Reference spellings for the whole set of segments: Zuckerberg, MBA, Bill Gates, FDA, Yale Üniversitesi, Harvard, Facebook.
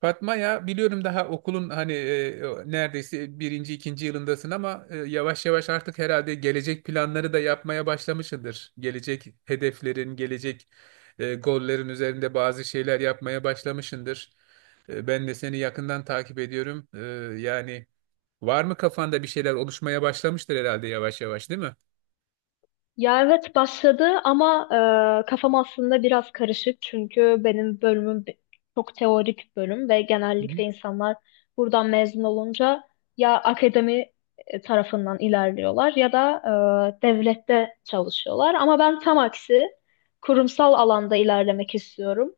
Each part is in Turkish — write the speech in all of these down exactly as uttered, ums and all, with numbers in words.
Fatma ya biliyorum daha okulun hani e, o- neredeyse birinci ikinci yılındasın ama e, yavaş yavaş artık herhalde gelecek planları da yapmaya başlamışsındır. Gelecek hedeflerin, gelecek e, gollerin üzerinde bazı şeyler yapmaya başlamışsındır. E, ben de seni yakından takip ediyorum. E, yani var mı kafanda bir şeyler oluşmaya başlamıştır herhalde yavaş yavaş, değil mi? Ya evet başladı ama e, kafam aslında biraz karışık çünkü benim bölümüm bi- çok teorik bölüm ve Hı genellikle hı. insanlar buradan mezun olunca ya akademi e, tarafından ilerliyorlar ya da e, devlette çalışıyorlar ama ben tam aksi kurumsal alanda ilerlemek istiyorum.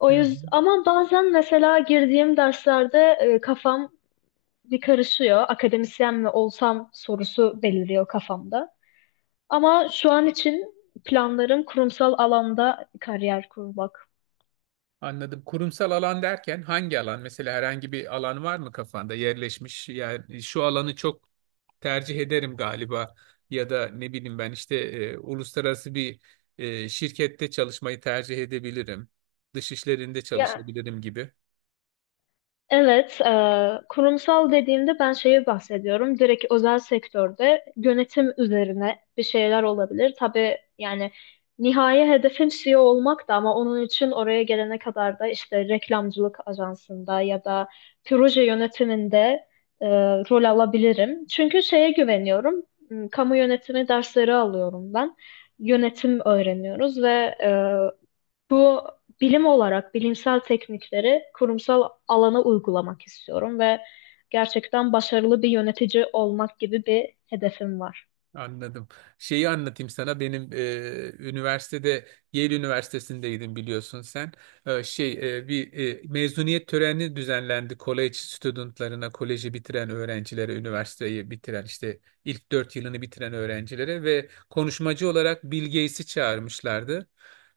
O Hı hı. yüzden ama bazen mesela girdiğim derslerde e, kafam bir karışıyor. Akademisyen mi olsam sorusu beliriyor kafamda. Ama şu an için planlarım kurumsal alanda kariyer kurmak. Anladım. Kurumsal alan derken hangi alan? Mesela herhangi bir alan var mı kafanda yerleşmiş? Yani şu alanı çok tercih ederim galiba ya da ne bileyim ben işte e, uluslararası bir e, şirkette çalışmayı tercih edebilirim. Dış işlerinde Ya çalışabilirim gibi. evet, e, kurumsal dediğimde ben şeyi bahsediyorum. Direkt özel sektörde yönetim üzerine bir şeyler olabilir. Tabii yani nihai hedefim C E O olmak da ama onun için oraya gelene kadar da işte reklamcılık ajansında ya da proje yönetiminde e, rol alabilirim. Çünkü şeye güveniyorum. m, Kamu yönetimi dersleri alıyorum ben. Yönetim öğreniyoruz ve e, bu bilim olarak bilimsel teknikleri kurumsal alana uygulamak istiyorum ve gerçekten başarılı bir yönetici olmak gibi bir hedefim var. Anladım. Şeyi anlatayım sana. Benim e, üniversitede, Yale Üniversitesi'ndeydim biliyorsun sen. E, şey e, bir e, mezuniyet töreni düzenlendi college studentlarına, koleji bitiren öğrencilere, üniversiteyi bitiren işte ilk dört yılını bitiren öğrencilere, ve konuşmacı olarak Bill Gates'i çağırmışlardı.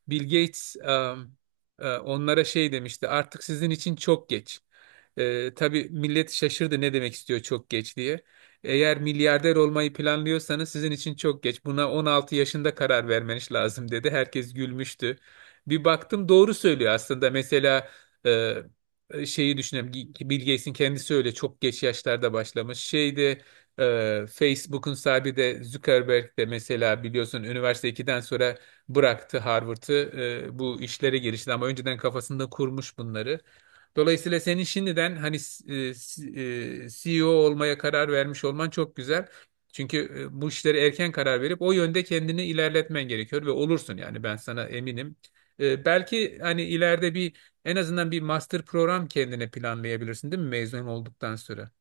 Bill Gates um, e, onlara şey demişti: artık sizin için çok geç. E, tabii millet şaşırdı, ne demek istiyor çok geç diye. Eğer milyarder olmayı planlıyorsanız sizin için çok geç, buna on altı yaşında karar vermeniz lazım dedi. Herkes gülmüştü. Bir baktım doğru söylüyor aslında. Mesela e, şeyi düşünelim. Bill Gates'in kendisi öyle çok geç yaşlarda başlamış. Şeyde, e, Facebook'un sahibi de Zuckerberg de mesela, biliyorsun üniversite ikiden sonra bıraktı Harvard'ı. E, bu işlere girişti, ama önceden kafasında kurmuş bunları. Dolayısıyla senin şimdiden hani e, s- e, C E O olmaya karar vermiş olman çok güzel. Çünkü e, bu işlere erken karar verip o yönde kendini ilerletmen gerekiyor, ve olursun yani, ben sana eminim. E, belki hani ileride bir, en azından bir master program kendine planlayabilirsin, değil mi, mezun olduktan sonra?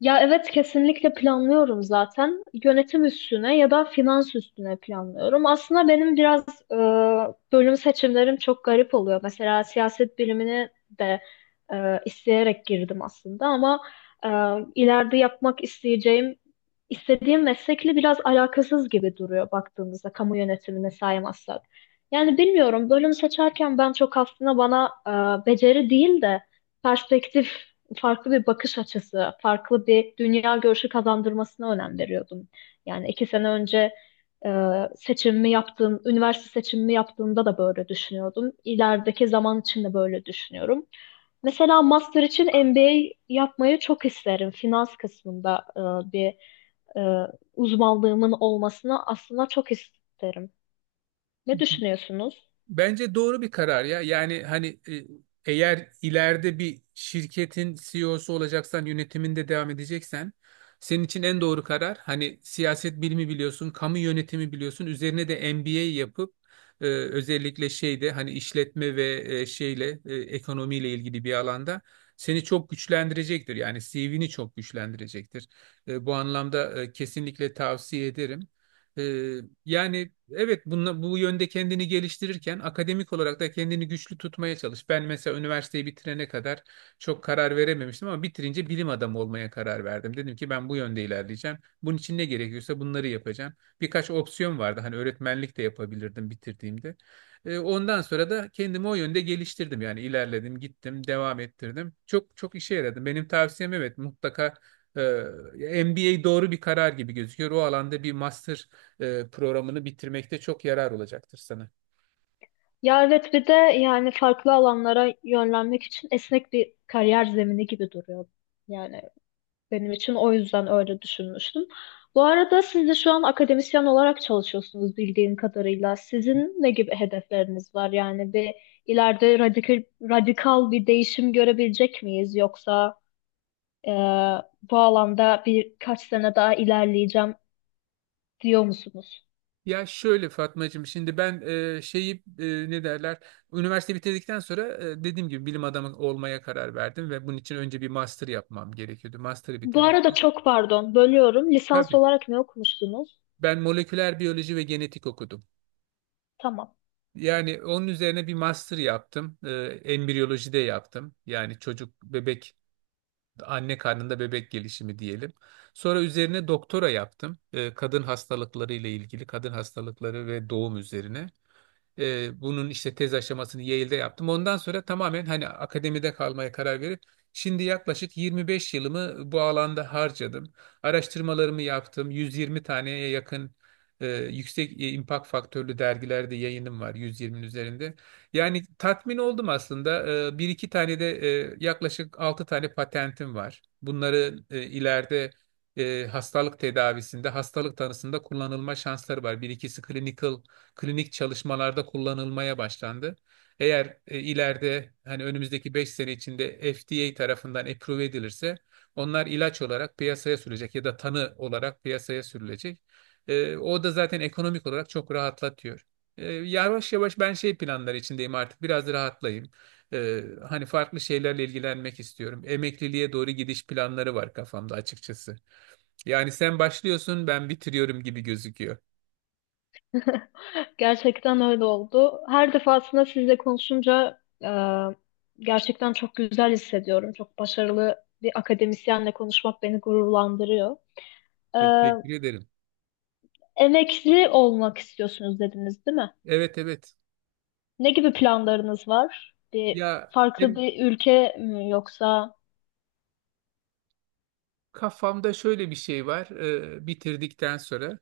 Ya evet kesinlikle planlıyorum zaten. Yönetim üstüne ya da finans üstüne planlıyorum. Aslında benim biraz e, bölüm seçimlerim çok garip oluyor. Mesela siyaset bilimini de e, isteyerek girdim aslında ama e, ileride yapmak isteyeceğim istediğim meslekle biraz alakasız gibi duruyor baktığımızda kamu yönetimine saymazsak. Yani bilmiyorum bölüm seçerken ben çok aslında bana e, beceri değil de perspektif farklı bir bakış açısı, farklı bir dünya görüşü kazandırmasına önem veriyordum. Yani iki sene önce e, seçimimi yaptığım, üniversite seçimimi yaptığımda da böyle düşünüyordum. İlerideki zaman için de böyle düşünüyorum. Mesela master için M B A yapmayı çok isterim. Finans kısmında e, bir e, uzmanlığımın olmasını aslında çok isterim. Ne düşünüyorsunuz? Bence doğru bir karar ya. Yani hani e, eğer ileride bir şirketin C E O'su olacaksan, yönetiminde devam edeceksen, senin için en doğru karar, hani siyaset bilimi biliyorsun, kamu yönetimi biliyorsun, üzerine de M B A yapıp e, özellikle şeyde, hani işletme ve e, şeyle e, ekonomiyle ilgili bir alanda seni çok güçlendirecektir. Yani C V'ni çok güçlendirecektir. E, bu anlamda e, kesinlikle tavsiye ederim. Ee, yani evet, bunla, bu yönde kendini geliştirirken akademik olarak da kendini güçlü tutmaya çalış. Ben mesela üniversiteyi bitirene kadar çok karar verememiştim, ama bitirince bilim adamı olmaya karar verdim. Dedim ki ben bu yönde ilerleyeceğim, bunun için ne gerekiyorsa bunları yapacağım. Birkaç opsiyon vardı, hani öğretmenlik de yapabilirdim bitirdiğimde. Ee, ondan sonra da kendimi o yönde geliştirdim. Yani ilerledim, gittim, devam ettirdim. Çok çok işe yaradı. Benim tavsiyem evet, mutlaka e, M B A doğru bir karar gibi gözüküyor. O alanda bir master e, programını bitirmekte çok yarar olacaktır sana. Ya evet, bir de yani farklı alanlara yönlenmek için esnek bir kariyer zemini gibi duruyor. Yani benim için o yüzden öyle düşünmüştüm. Bu arada siz de şu an akademisyen olarak çalışıyorsunuz bildiğim kadarıyla. Sizin ne gibi hedefleriniz var? Yani bir ileride radikal, radikal bir değişim görebilecek miyiz? Yoksa e, bu alanda birkaç sene daha ilerleyeceğim diyor musunuz? Ya şöyle Fatmacığım, şimdi ben e, şeyi e, ne derler, üniversite bitirdikten sonra e, dediğim gibi bilim adamı olmaya karar verdim, ve bunun için önce bir master yapmam gerekiyordu. Master'ı Bu bitirdim. arada çok pardon, bölüyorum. Lisans Tabii, olarak ne okumuştunuz? ben moleküler biyoloji ve genetik okudum. Tamam. Yani onun üzerine bir master yaptım. E, embriyoloji de yaptım. Yani çocuk, bebek, Anne karnında bebek gelişimi diyelim. Sonra üzerine doktora yaptım. Ee, kadın hastalıkları ile ilgili, kadın hastalıkları ve doğum üzerine. E, bunun işte tez aşamasını Yale'de yaptım. Ondan sonra tamamen hani akademide kalmaya karar verip şimdi yaklaşık yirmi beş yılımı bu alanda harcadım. Araştırmalarımı yaptım. yüz yirmi taneye yakın e, yüksek e, impact faktörlü dergilerde yayınım var, yüz yirminin üzerinde. Yani tatmin oldum aslında. E, bir iki tane de e, yaklaşık altı tane patentim var. Bunları e, ileride e, hastalık tedavisinde, hastalık tanısında kullanılma şansları var. Bir ikisi clinical klinik çalışmalarda kullanılmaya başlandı. Eğer e, ileride, hani önümüzdeki beş sene içinde F D A tarafından approve edilirse, onlar ilaç olarak piyasaya sürülecek ya da tanı olarak piyasaya sürülecek. E, o da zaten ekonomik olarak çok rahatlatıyor. E, yavaş yavaş ben şey planları içindeyim, artık biraz rahatlayayım. E, hani farklı şeylerle ilgilenmek istiyorum. Emekliliğe doğru gidiş planları var kafamda açıkçası. Yani sen başlıyorsun, ben bitiriyorum gibi gözüküyor. Gerçekten öyle oldu. Her defasında sizle konuşunca e, gerçekten çok güzel hissediyorum. Çok başarılı bir akademisyenle konuşmak beni gururlandırıyor. E, Teşekkür ederim. Emekli olmak istiyorsunuz dediniz, değil mi? Evet, evet. Ne gibi planlarınız var? Bir Ya farklı hem bir ülke mi yoksa? kafamda şöyle bir şey var: e, bitirdikten sonra,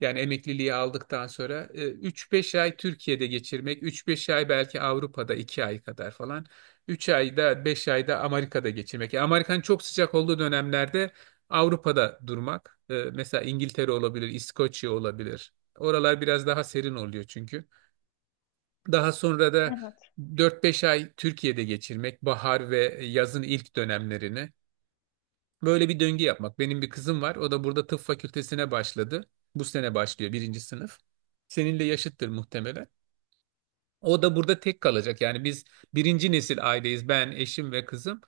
yani emekliliği aldıktan sonra, e, üç beş ay Türkiye'de geçirmek, üç-beş ay belki Avrupa'da, iki ay kadar falan. üç ayda beş ayda Amerika'da geçirmek. Yani Amerika'nın çok sıcak olduğu dönemlerde Avrupa'da durmak. E, mesela İngiltere olabilir, İskoçya olabilir. Oralar biraz daha serin oluyor çünkü. Daha sonra da Evet. dört-beş ay Türkiye'de geçirmek, bahar ve yazın ilk dönemlerini. Böyle bir döngü yapmak. Benim bir kızım var. O da burada tıp fakültesine başladı. Bu sene başlıyor, birinci sınıf. Seninle yaşıttır muhtemelen. O da burada tek kalacak. Yani biz birinci nesil aileyiz: ben, eşim ve kızım.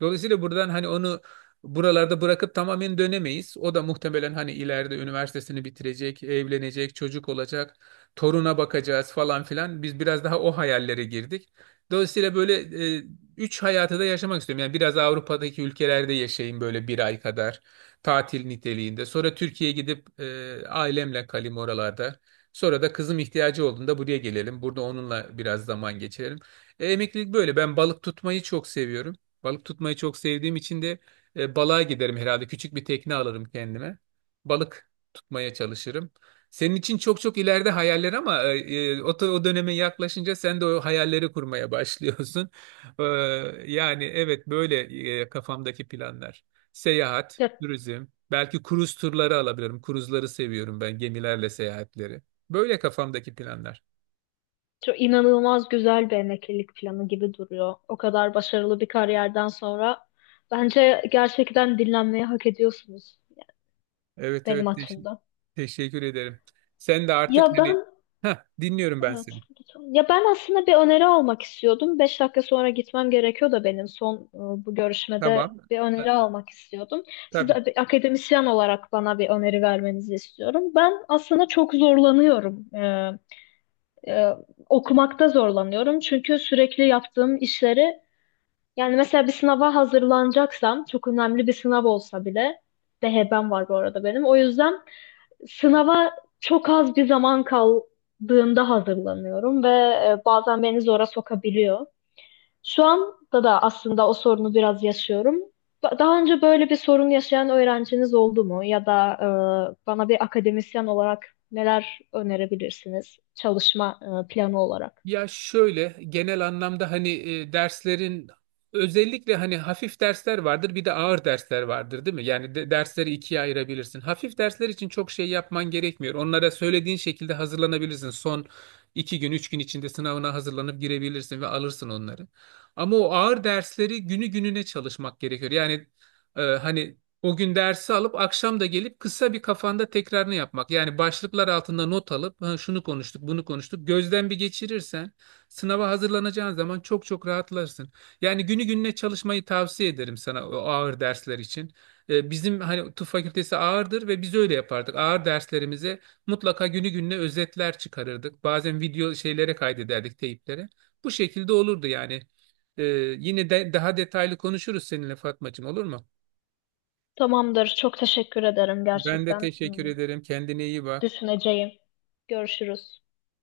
Dolayısıyla buradan hani onu buralarda bırakıp tamamen dönemeyiz. O da muhtemelen hani ileride üniversitesini bitirecek, evlenecek, çocuk olacak, toruna bakacağız falan filan. Biz biraz daha o hayallere girdik. Dolayısıyla böyle e, üç hayatı da yaşamak istiyorum. Yani biraz Avrupa'daki ülkelerde yaşayayım böyle bir ay kadar, tatil niteliğinde. Sonra Türkiye'ye gidip e, ailemle kalayım oralarda. Sonra da kızım ihtiyacı olduğunda buraya gelelim, burada onunla biraz zaman geçirelim. E, emeklilik böyle. Ben balık tutmayı çok seviyorum. Balık tutmayı çok sevdiğim için de e, balığa giderim herhalde. Küçük bir tekne alırım kendime. Balık tutmaya çalışırım. Senin için çok çok ileride hayaller, ama e, e, o, o döneme yaklaşınca sen de o hayalleri kurmaya başlıyorsun. E, yani evet, böyle e, kafamdaki planlar. Seyahat, Ya, turizm, belki kruz turları alabilirim. Kruzları seviyorum ben, gemilerle seyahatleri. Böyle kafamdaki planlar. çok inanılmaz güzel bir emeklilik planı gibi duruyor. O kadar başarılı bir kariyerden sonra bence gerçekten dinlenmeyi hak ediyorsunuz Evet, benim evet, teş- açımdan. teşekkür ederim. Sen de artık Ya hani, ben, Heh, dinliyorum ben evet, seni. lütfen. Ya ben aslında bir öneri almak istiyordum. Beş dakika sonra gitmem gerekiyor da benim son e, bu görüşmede Tamam. bir Ha, öneri almak istiyordum. Siz Tabii. de bir akademisyen olarak bana bir öneri vermenizi istiyorum. Ben aslında çok zorlanıyorum. E, e, Okumakta zorlanıyorum. Çünkü sürekli yaptığım işleri yani mesela bir sınava hazırlanacaksam çok önemli bir sınav olsa bile D H B'm var bu arada benim. O yüzden sınava çok az bir zaman kaldığında hazırlanıyorum ve e, bazen beni zora sokabiliyor. Şu anda da aslında o sorunu biraz yaşıyorum. Ba- Daha önce böyle bir sorun yaşayan öğrenciniz oldu mu? Ya da e, bana bir akademisyen olarak neler önerebilirsiniz çalışma e, planı olarak? Ya şöyle, genel anlamda hani e, derslerin, özellikle hani hafif dersler vardır bir de ağır dersler vardır, değil mi? Yani de- dersleri ikiye ayırabilirsin. Hafif dersler için çok şey yapman gerekmiyor, onlara söylediğin şekilde hazırlanabilirsin. Son iki gün üç gün içinde sınavına hazırlanıp girebilirsin ve alırsın onları. Ama o ağır dersleri günü gününe çalışmak gerekiyor. Yani e, hani o gün dersi alıp akşam da gelip kısa bir kafanda tekrarını yapmak. Yani başlıklar altında not alıp "Ha, şunu konuştuk, bunu konuştuk." Gözden bir geçirirsen sınava hazırlanacağın zaman çok çok rahatlarsın. Yani günü gününe çalışmayı tavsiye ederim sana, o ağır dersler için. Ee, bizim hani tıp fakültesi ağırdır ve biz öyle yapardık. Ağır derslerimize mutlaka günü gününe özetler çıkarırdık. Bazen video şeylere kaydederdik, teyiplere. Bu şekilde olurdu yani. Ee, yine de daha detaylı konuşuruz seninle Fatmacığım, olur mu? Tamamdır. Çok teşekkür ederim Ben de gerçekten. teşekkür Hmm, ederim. Kendine iyi bak. Düşüneceğim. Görüşürüz.